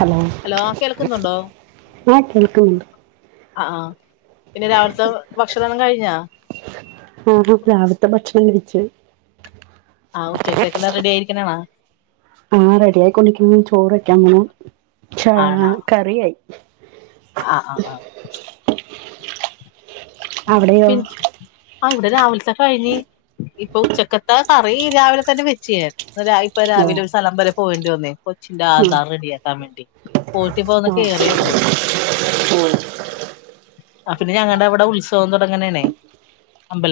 Hala hello കേൾക്കുന്നുണ്ടോ ആ കേൾക്കനൊണ്ട്. ആഹ് ആഹ്. പിന്നെ രാവിലെത്തെ ഭക്ഷണം കഴിഞ്ഞാ? മേടിച്ചു. ആ ഉച്ചത്തേക്കെല്ലാം റെഡി ആയിരിക്കണാണോ ആ റെഡി ആയിക്കൊണ്ടിരിക്കുന്നു ചോറ് വെയ്ക്കാപ്പോണ് കറിയായി. ആഹ് ആഹ് ആഹ്. അവിടെയോ? ഇവടെ രാവിലത്തെ കഴിഞ്ഞ് ഇപ്പോ ഉച്ചക്കത്തെ കറി രാവിലെ തന്നെ വെച്ച് ഞാൻ. ഒരായിപ്പ ഓ രാവിലെ ഒരു സ്ഥലവെരെ പോകേണ്ടി വന്നേ കൊച്ചിന്റെ ഉം. ആധാറ് റെഡിയാക്കാൻ വേണ്ടി പോയിട്ടിപ്പന്ന് ആ കേറിയെ ഉള്ളൂ. ഓ പിന്നെ ഞങ്ങടെ അവടെ ഉത്സവം തൊടങ്ങണനേ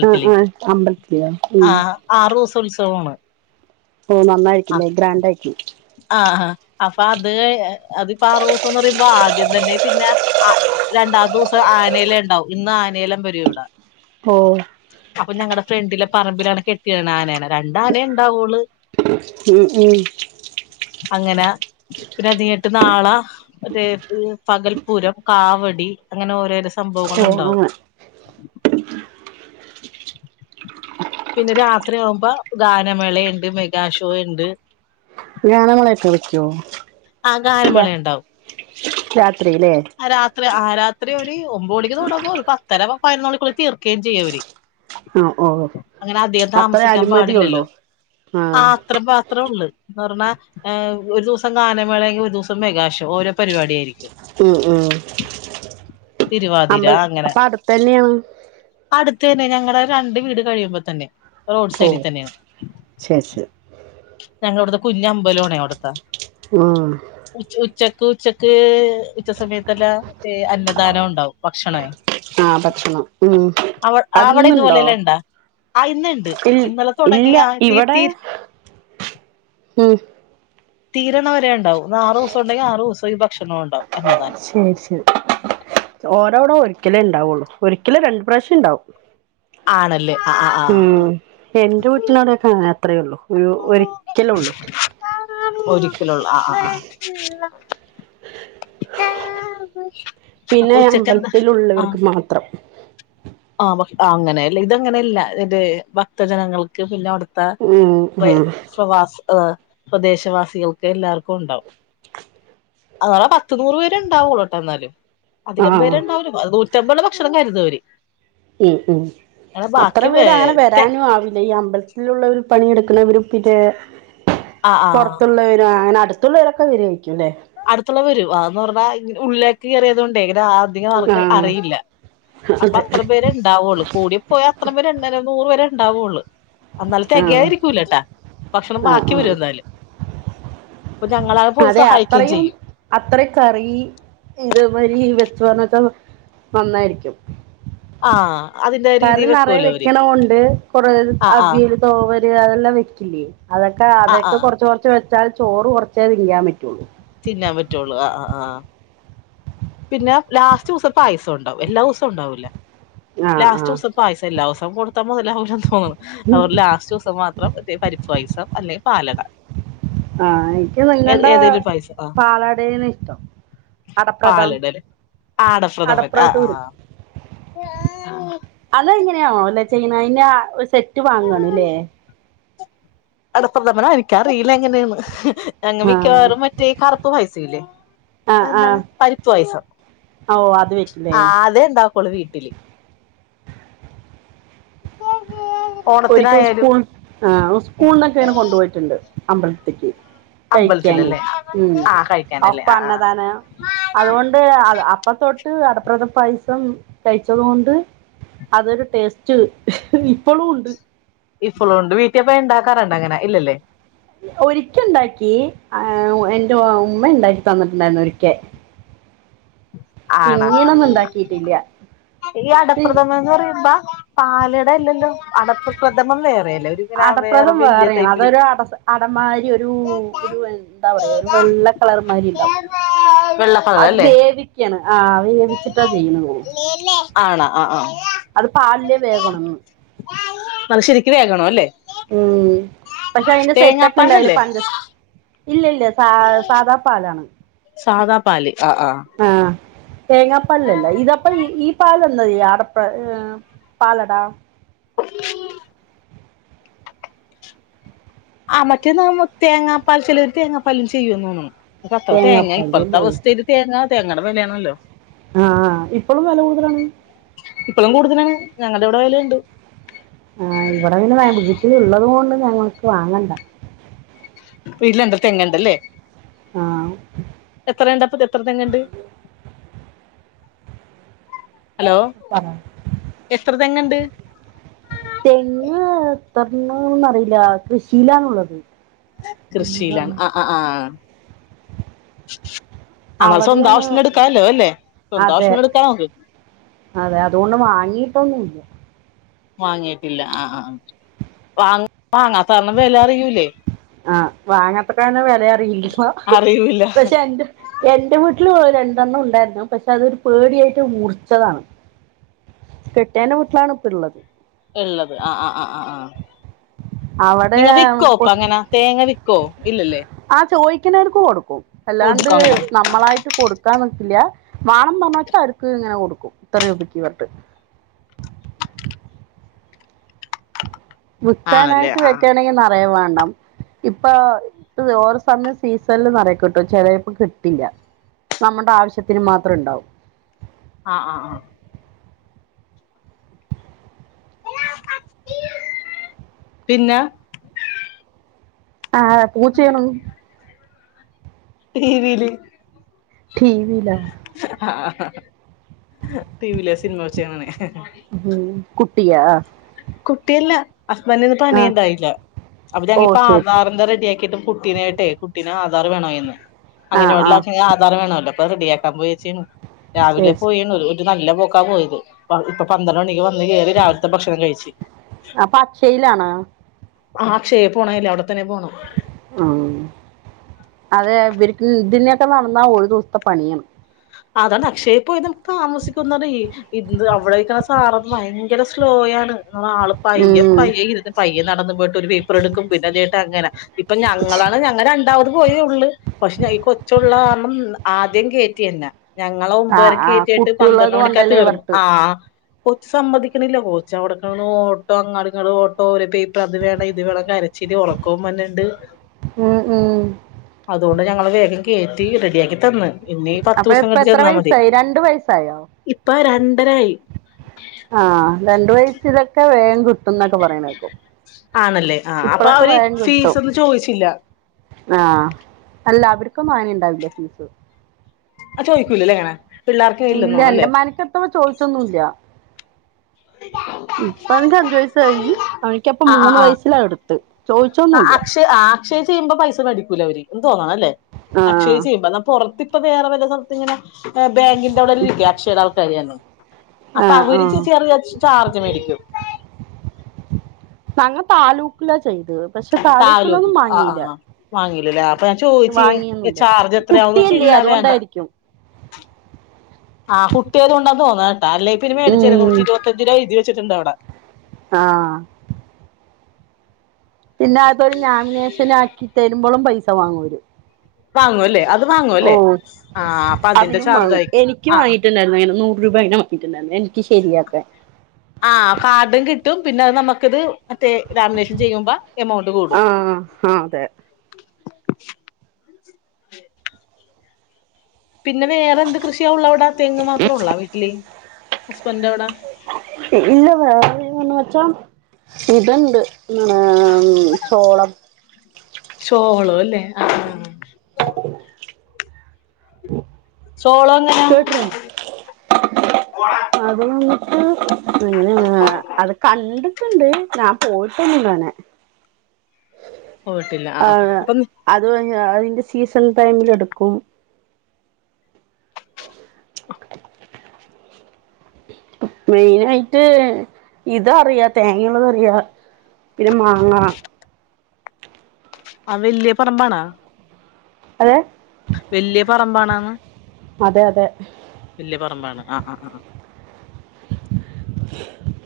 ഉ ഉം അമ്പലത്തില് ഉം ഉത്സവവാണ് ഓ നന്നായിരിക്കിന്നു ഗ്രാൻറ്റക്കി അപ്പാ അത് ക അത്പ്പ ആറു ദിവസോന്ന് പറയുമ്പോ ആദ്യം തന്നെ പിന്നെ ആ രണ്ടാത്തൊസ്വം ഇന്ന് ആനേയിലയിണ്ടാവും ഇന്ന് ആനേലം വരൂ ഇവിടെ ഓ പ്പൊ ഞങ്ങടെ ഫ്രണ്ടിലെ പറമ്പിലാണ് കെട്ടിയിടനെ ആനനെ രണ്ടാനേ ഉണ്ടാവൊള്ളൂ. മൂ മൂ അങ്ങനെ പിന്നെ അതട്ട് നാളെ പകൽപ്പൂരം കാവടി അങ്ങെനെ ഓരേ ഡിസ് സംഭവങ്ൾ ഓ ഉണ്ടാവും അങ്ങനെ പിന്നെ രാത്രി ആകുമ്പോ ഗാനമേള ഉണ്ട് മെഗാഷോ ഉണ്ട് ഗാനങ്ങളെയൊക്കെ വെക്യോ ആ ഗാനമെളയുണ്ടാവും രാത്രി രാത്രി ആരാ രാത്രി ഒര് ഒമ്പത് മണിക്ക് തുടങ്ങും ഒരു പത്തര പതിനൊണി ക്ക് തീർക്കുകയും ചെയും അവര് ആ ഓ അങ്ങനെ അധികം അത്ര താമസിക്കാൻ അനുമതി ഉള്ളൂ ആ അത്ര ഉള്ളു എന്ന് പറഞ്ഞാ ഒരു ദിവസം ഗാനമേളെങ്കിൽ ഒരു ദിവസം മെഗാഷോ ഓരോ പരിപാടി ആയിരിക്കും ആയിരിക്കും ഉം ഉം തിരുവാതിര അമ്പലം അങ്ങനെ അപ്പൊ അടുത്തന്നെയാണോ അടുത്ത് തന്നെ ഞങ്ങളടെ രണ്ട് വീട് കഴിയുമ്പോ തന്നെ റോഡ് ഓ സൈഡിൽ തന്നെയാണ് ചാച്ച് ഞങ്ങ ഇവിടുത്തെ കുഞ്ഞ അമ്പലാണേ അവിടുത്തെ ആ ഉച്ചക് ഉച്ചക്ക് ക്ക് ഉച്ച സമയത്തല്ല അന്നദാന ഉണ്ടാവും ഭക്ഷണം ആ ഭക്ഷണം ഉം അവിടെ അതിന്നുണ്ടോ ഇതുപോലെല്ലാം ഇണ്ടാ ആ ഇന്നുണ്ട് ഇ ഇന്നലെ തുടങ്ങി ഇല്ല ആ തീ ഇവിടെ തീ ഉം തീരണ വരെ ഉണ്ടാവും ആറു ദിവസം ഉണ്ടെങ്കിൽ ആറൂദിവസോം ഈ ഭക്ഷണം ശരി ശരി ഓരോവിടെരി ഒരിക്കലേ ഉണ്ടാവുള്ളൂ ഒരിക്കല് രണ്ട് പ്രവശ്യം ഉണ്ടാവും ആണല്ലേ ആ ആ ഉം എന്റെ വീട്ടിലാനേ കാണ അത്രേ ഉള്ളൂ ഒരു ഒരിക്കലേ ഉള്ളൂ ഒരിക്കലെ ഉള്ള ആ ആ ആ പിന്നെ അമ്പലത്തിൽ ഉള്ളവർക്ക് മാത്രം. ആ അങ്ങനെയല്ലേ ഇത അങ്ങനെയല്ല ഭക്തജനങ്ങൾക്ക് പിന്നെ അവിടെ ഉം ഉം പ്രദേശവാസികൾക്ക് എല്ലാവർക്കും ഉണ്ടാവും അത [unintelligible] പത്തു ന്നൂറ് പേര് ഉണ്ടാവൂള കേട്ടോ എന്നാലും. അധികം ആഹ് പേരുണ്ടാവും അത് ഭക്ഷണം കരുത അവര് [unintelligible] ഉം ഉം അത്ര പേര് അങ്ങനെ വരാനും ആവില്ല ഈ അമ്പലത്തിലുള്ള ഒരു. പണിയെടുക്കണം വിരപ്പിക്ക ആഹ് [unintelligible] ആഹ് പുറത്തുള്ളവര അങ്ങനെ അടുത്തുള്ള ഇളൊക്കെ വരെവിക്കുംല്ലേ അടുത്തുള്ളവ വരും അതന്ന് പറഞ്ഞാ ഉള്ളിലേക്ക് കയറിയതുക കൊണ്ടേ. ധംർക്ക് ആഹ് അറിയില്ല അപ്പൊ അതെ അത്ര പേര്ണ്ടാവുള്ളൂ കൂടി പോയാ അത്ര പേ നൂറ് വരെ ഉണ്ടാവയുള്ളൂ. എന്നാല ആഹ് തികയായിരിക്കൂലട്ടാ ഭക്ഷണം ആ ബാക്കി ആ വരും എന്നാല് ഇപ്പൊ ഞങ്ങളാെ പോയി അതെ സഹായി അത്രയും അത്രയും കറി ഇതവരി ചുവന്നട്ടുള്ളു നന്നായിരിക്കും ആഹ് അതിന്റെ രീതി കാര് നിറയെ വെക്കുവല്ലോ അവര് വെക്കണുണ്ട് കുറ ആഹ് ആഹ് അവിയല് തോവ അതെല്ലാം വെക്കില്ലേ അതൊക്കെ ആഹ് അതൊക്കെ ആഹ് കുറച്ച്റച്ച് വെ കുച്ചൽ ചോറ് കുറച്ചേതിങ്ങാൻ പറ്റുള്ളൂ. പി പറ്റുള്ളൂ ആ ആഹ് പിന്നെ ലാസ്റ്റ് ദിവസം ഇപ്പ പായസം ഉണ്ടാവും എല്ലാ ദിവസവും ഉണ്ടാവല. ആ ആ ലാസ്റ്റവസ്വ പായസം ഇല്ല ത്തം കൊടുത്ത മൊതലാവുല. ഉം. അവരുടെ ലാസ്റ്റ് ദിവസം മാത്രം മറ്റേ പരിപ്പ് പൈസം അല്ലെ പാലക ആഹ എനിക്ക് നിങ്ങളുടെ ആഹ് പാലാടേന ഇഷ്ടംട പാലിടല് ആടപ്രത പ അടപ്രഥൂര് ആഹ് ആഹ്. ചെയ്യാണ ആഹ് വാങ്ങണ് ല്ലേ അടപ്രദമന എനിക്കറിയില്ല എങ്ങനെയാണ്. അങ്ങ് ആ മിക്കവാറും മറ്റേ കറുപ്പ് പായസ ഇല്ലേ ആ എന്താണ് പരിപ്പ് പായസ ആ ഓ അത് വെക്കില്ലേ ആ അതെ ഇണ്ടാക്കോളു വീട്ടില് ഒരിക്കും സ്കൂൾ ഓണത്തിനായാലും ആ സ്കൂളിനൊക്കെ അങ്ങനെ കൊണ്ടുപോയിട്ടുണ്ട് അമ്പൽത്തിക്ക് കഴിക്കാനേ അമ്പലത്തിലല്ലേ ഉ ആ കഴിക്കാനല്ലേ അപ്പ ആ ആ അന്നദാന അതുകൊണ്ട് അപ്പ തൊട്ട് അടപ്രത പായസം കഴിച്ചത കൊൊണ്ട് അതൊരു ടേസ്റ്റ് ഇപ്പോഴും ഉണ്ട് ഇപ്പോൾ ഉണ്ട് വീട്ടിൽപ്പ ഉണ്ടാക്കാറുണ്ട് അങ്ങനെ ഇല്ലല്ലേ ഒരിക്ക ഉണ്ടാക്കി എന്റെ ഉമ്മ ഉണ്ടാക്കി തന്നിട്ടുണ്ടായിരുന്നു ഒരിക്കെ ആണ ഉണ്ടാക്കിയിട്ടില്ല ഈ പി- അടപ്രഥമ എന്ന് പറയുമ്പ പാലട അല്ലല്ലോ അടപ്പ് പ്രഥമം വേറെ അടപ്രദം വലിയ വേറെയാണ് ടൈപ്പില് അതൊരു അട അടമാരി ഒരു ഒരു എന്താ പറയാ ഒരു വെള്ള കളർമാരി ഉണ്ടാവും വെള്ള കളർ അത് അല്ലേ വേവിക്കാണ് ആ വേവി ച്ചിട്ടാ ചെയ്യ ആണ് ആ ആ അത് പാല്ല് വേഗണംന്ന് അത് ശരിക്ക് വേകണോ അല്ലെ ഉം പക്ഷെ അയ്ന്റെ സെറ്റ് ഒക്കെ ഉണ്ട ആയ്ന് തേങ്ങാപ്പാലല്ലേ പണ്ട് ഇല്ല ഇല്ല സാ സാദാ പാലാണ് പാൽ ആ തേങ്ങാപ്പാലല്ലേ ഇതപ്പ ഈ ഈ പാലന്ന ആടപ്പ ഏ പാലടാ ഉ ആ മറ്റേന്ന തേങ്ങാപ്പാൽ ചിലർ തേങ്ങാപ്പാലും ചെയ്യുവന്ന് തോന്നുന്നു അ അത്ര തേങ്ങാ തേങ്ങാപ്പാല് ഇപ്പഴത്തെ അല്ലേ അവസ്ഥയിയില് തേങ്ങാ തേങ്ങടെ വിലയാണല്ലോ ആ ഇപ്പോളും വില കൂടുതലാണ് ഇപ്പളും കൂടുതലാണ് ഞങ്ങളുടെ ഇവിടെ വേലണ്ട് ആ ഇവിടെ നിന്നെ വീട്ടിലള്ളത് കൊണ്ട് ഞങ്ങക്ക് വാങ്ങണ്ട വീട്ടിൽ ണ്ട തേങ്ങ് ണ്ടല്ലേ ആ എത്ര ഇണ്ട് അപ്പ എത്ര തെങ്ങ ഉണ്ട് തെങ്ങ് എത്ര തെങ്ങുണ്ട് [unintelligible] റിയില്ല കൃഷിയിലാണുള്ളത് കൃഷിയിലാണ് ആ ആ ആ എന്നാൽ സ്വന്തം അവിടെയാണ് ആവശ്യത്തിന് എടുക്കാല്ലോ അല്ലേ സ്വന്തം അതെ ആവശ്യത്തിന് എടുക്കാം നമുക്ക് അതെ അതുകൊണ്ട് വാങ്ങിട്ടൊന്നുംല്ല വാങ്ങിട്ടില്ല ആ ആ വാ ആഹ് വാങ്ങത്രക്കനെ വെല അറിയില്ലാ അറിയൂല്ല പഷെ എന്റെ എന്റെ മു ട്ട്ല് ഒരണ്ടെണ്ണം ഉണ്ടായ്ര്ന്നു പക്ഷെ അതൊരു പേട്യായ്ട്ട് മുർച്ചതാണ് കെട്ടേന്റെ വീട്ട് ളാണ് ഇപ്പള്ളത് ഇള്ളത് ആഹ് ആഹ് ആഹ് ആഹ് ആഹ് അവിടെ നിങ്ങ വിക്കോ ഇപ്പങ്ങനാ തേങ്ങ വിക്കോ ഇല്ലല്ലേ ർക്ക് കൊടുക്കും അല്ലാണ്ട് കൊടുക്കോ അങ്ങനെ നമ്മളായിട്ട് കൊടുക്ക ക്കാൻ നിക്കില്ല്യാ വാണം പർഞ്ഞാച്ചാ അവര്ക്ക്ങ്ങനെ കൊട്ക്കും ഇത്രേ രൂപക്ക് പർഞ്ഞ്ട്ട് ആണല്ലേ വിക്കാനായ്ട്ട് ആ വെക്കാണെങ്കി നറേ വാ ഇപ്പ ഓരോ സമയം സീസണില് നിറയ്ക്കോട്ടോ [unintelligible] കിട്ടില്ല ഇപ്പം അമ്മട ആവശ്യത്തിന് മാത്രം ഇണ്ടാവൂ ആഹ് ആഹ് ആഹ് പിന്നെ ആഹ് പൂച്ചയാണ് രീതിയില് ടീവിലാ ടി വിയില് സിനിമ വെച്ചാണേ ഉം കുട്ടിയാ ആഹ് ഹസ്ബൻ്റിന്ന് പണി ഇണ്ടായില്ല അപ്പ ഓ ഞങ്ങക്കീ ശരി ശരി പാതാർൻ്റ റെഡിയാക്കിട്ട് കുട്ടീനായിട്ടെ ട്ടിന് ആധാർ വേണായിരുന്ന് ആ ആ അങ്ങനെയൊള്ള പിന്നെ ആധാറ് വേണല്ലോ ഇപ്പ റെഡിയാക്കാൻ പോയേച്ചന് രാവിലെ ശരി ശരി പോയണു ഒരു നല്ല പോ ക്കാൻ ഇപ്പ പന്ത്രണ്ട് മണിക്ക് വ കയറി രാവിലത്തെ ഭക്ഷണം കഴിച്ചു അപ്പൊ അക്ഷയിലാണ് ആഹ് അക്ഷേ പോണേ ല്ല അവിടെ തന്നെ പോണം ഉം. അതെ ഇവർക്ക് ഇതിനൊക്കെ നടന്നാ ഒരു ദിവസത്തെ പണിയാണ് അതാണ് അക്ഷയ പോയി നമുക്ക് താമസിക്കുന്നത് ഇന്ത് അവിടെര്ക്ക്ണ സാറ് ഭയങ്കര സ്ലോയാണ് ന ആള് പയ്യെ ഉം. പയ്യെ ഇര്ത് പയ്യെ നടന്ന് പോയിട്ട് ഒരു പേപ്പർ എടുക്കും പിന്നെ ചേട്ട് അങ്ങനെ ഇപ്പൊ ഞങ്ങളാണ് ഞങ്ങ രണ്ടാവു പോയ ഉളള് പക്ഷെ ഈ കൊച്ചുള്ള കരണം ആദ്യം കേറ്റിന്നെ ഞങ്ങള് ആ ഒൻമ്പരക്ക് ആ കേറ്റിയിട്ട് പന്ത്രണ്ട് കുട്ടിയുള്ളത് മണിക്കാ കൊണ്ടല്ലേ തീർ ഇവർക്ക് ആഹ് കൊച്ച് സമ്മതി [unintelligible] പോച്ചവിട ഓട്ടോ അങ്ങാടി ഇങ്ങ ഓട്ടോ ഓ പേപ്പർ അത് വേണം ഇത് വേണം കരച്ചിരി ഒറക്കം വര്ന്ണ്ട് ഉം ഉം ഞങ്ങള് വേഗം കേറ്റി റെഡിയാക്കി തന്ന് ഇനി പത്ത് അപ്പോ ദിവസം ഇപ്പ കഴിഞ്ഞിട്ട് എത്ര ചെന്നാ മതി വയസായി രണ്ടു വയസായോ? ഇപ്പൊ രണ്ടരായി ആഹ് രണ്ട് വയസ് ഇതൊക്കെ വേ ട്ടോന്നൊക്കെ പറയണ കേക്കും ആണല്ലേ ആ അപ്പൊ ഇപ്പളോക്കെ അവര് വേം കിട്ടും ഫീസ് ഒന്നും ചോദിച്ചില്ല ആഹ് അല്ല അവര് ക്കെ വാങ്ങിണ്ടാവില്ല ഫീസ്. ആ ചോദിക്കൂലല്ലേ അങ്ങനെ പിള്ളേർക്ക് ഇല്ല ഇല്ലെന്നോ അല്ലേ എന്റെ മനസെത്തുമ്പോ ചോദിച്ചൊന്നുല്ല. ഇപ്പ [unintelligible] അഞ്ചു വയസായി അവനിക്കപ്പ ആ ആ മൂന്ന് ആ വയസിലാ എടുത്ത് ചോദിച്ചൊന്നുമില്ല അക്ഷയെ ചെയ്യുമ്പോ പൈസ മേടിക്കുല്ലേ അവര് തോന്നണംല്ലേ അക്ഷയ ആഹ് ചെയ്യുമ്പ പുറത്ത് ഇപ്പ വേറെ വല്ല സഥറത്ത് ഇങ്ങനെ ആഹ് ബാങ്കിന്റെ അവിടങ്ങനെ ഇരിക്കാ അക്ഷയേടെ ആൾക്കാരന്നെ. അപ്പ ആഹ് അവരിച്ച ആഹ് ചേറ് ചാർജ് മേടിക്കും ഞങ്ങ താലൂക്കിലാ ച് ചെയ്തത് പക്ഷെ താലൂക്കിലൊന്നും വാങ്ങിയില്ല [unintelligible] അപ്പ ഞാൻ ചോദിച്ച് ഏഹ് വാങ്ങിയൊന്നുല്ല ചാർജ് എത്രയാവുന്ന്. പക്ഷെ കുട്ടിയല്ലേ ഇല്ല അത് വേണ്ട അതുകൊണ്ടായിരിക്കും ആ കുട്ടിയായത് കൊണ്ടാ തോന്നു. അത് [unintelligible] മേടിച്ചരും ഉം നൂറ്റി ഇരുപതഞ്ച് രൂപ ഇത് ച്ചിട്ടുണ്ട് അവിടെ ആഹ് പിന്നെ അതൊരു നാമിനേഷൻ ആക്കി തരുമ്പളും ത്തവാങ്ങൂര് വാങ്ങുവല്ലേ? ഓ അതിന്റെ അതിനും ചാർജ് വാങ്ങും ആയിരിക്കും എനിക്കും ആ വാങ്ങീട്ട്ണ്ടായ്ര്ന്നങ്ങനെ നൂറ് രൂപ അങ്ങനെ വാങ്ങീട്ട്ണ്ടായ്ര്ന്നു എനിക്ക് ശെരിയാക്കാൻ ആ കാർഡും കിട്ടും പിന്നെ നമ്ക്കിത് മറ്റേ ലാമിനേഷൻ ചെയ്യുമ്പ എമൗണ്ട് കൂടും ആഹ് ആഹ് അതെ പിന്നെ വേറെന്ത് കൃഷിയാ ഉള്ളവ്ടെ തെങ്ങ് മാത്രാെള്ള വീട്ട്ല്? ഹസ്ബന്റെവ്ടാ? ഇല്ല വേറെ ന്ന് വെച്ചാ ഇത്ണ്ട് ഏം ചോളം ചോളോ അല്ലേ ആ ചോളാെ എങ്ങനാ കേട്ടിട്ടുണ്ട് [unintelligible] മ്മ് അത് കണ്ട് ഇണ്ട്. ഞാൻ പോയിട്ടൊന്നുല്ലങ്ങനെ പോയിട്ടില്ല ആ ആ ആഹ് അപ്പം അത് അതിന്റെ സീസ ഈ ടൈമിലെടുക്കും. [inaudible] മെയിനായിട്ട് ഇതറിയാ തേങ്ങള്ളതറിയാ. പിന്നെ മാങ്ങ അ വല്യ പറമ്പാണാ? അതെ വല്യ പറമ്പാണാന്ന്? അതെ അതെ അ അ അ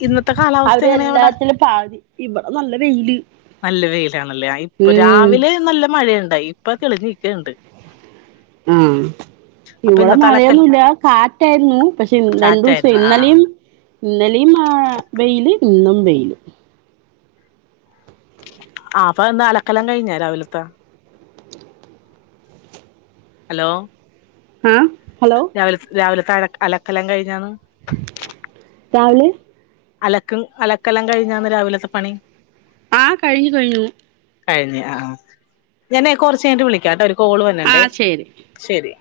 ഇന്നത്തെ കാലാവസ്ഥ അവര് എങ്ങനെയ അ വിടെ എല്ലാത്തിലും പാതി ഇവിടെ നല്ല വെയില് നല്ല വെയിലാണല്ലേ ഇപ്പൊ ഉം രാവിലെ നല്ല മഴയുണ്ട് ഇ ഇപ്പോ കിളിച്ച്ക്കണ്ട് ആ അപ്പൊ ഇവിടെ ഇന്നത്തെ അലക്കല് മഴയൊന്നുമല്ല കാറ്റായിരുന്നു പക്ഷെ രണ്ടു ദിവസം ചാറ്റായിരുന്നു ആ ഇന്നലെ ഇന്നലിം ആ വെയില് ഇന്നും വെയില് ആ അപ്പൊ ഇന്ന് അലക്കല്ലാം കഴിഞ്ഞോ രാവിലത്തെ ഹലോ ആഹ രാവില രാവിലെ [unintelligible] അലക്കെല്ലാം കഴിഞ്ഞാണ് രാവില അലക്കും അലക്കെല്ലാം കഴിഞ്ഞാന്ന് രാവിലത്തെ പണി ആ കഴിഞ്ഞു കഴിഞ്ഞു കഴിഞ്ഞോ ഞാനെ കുറച്ചു കഴിഞ്ഞട്ട് വിളിക്കാട്ടെ ഒരു കോള് ആ വന്നണ്ടേ ശരി ശരി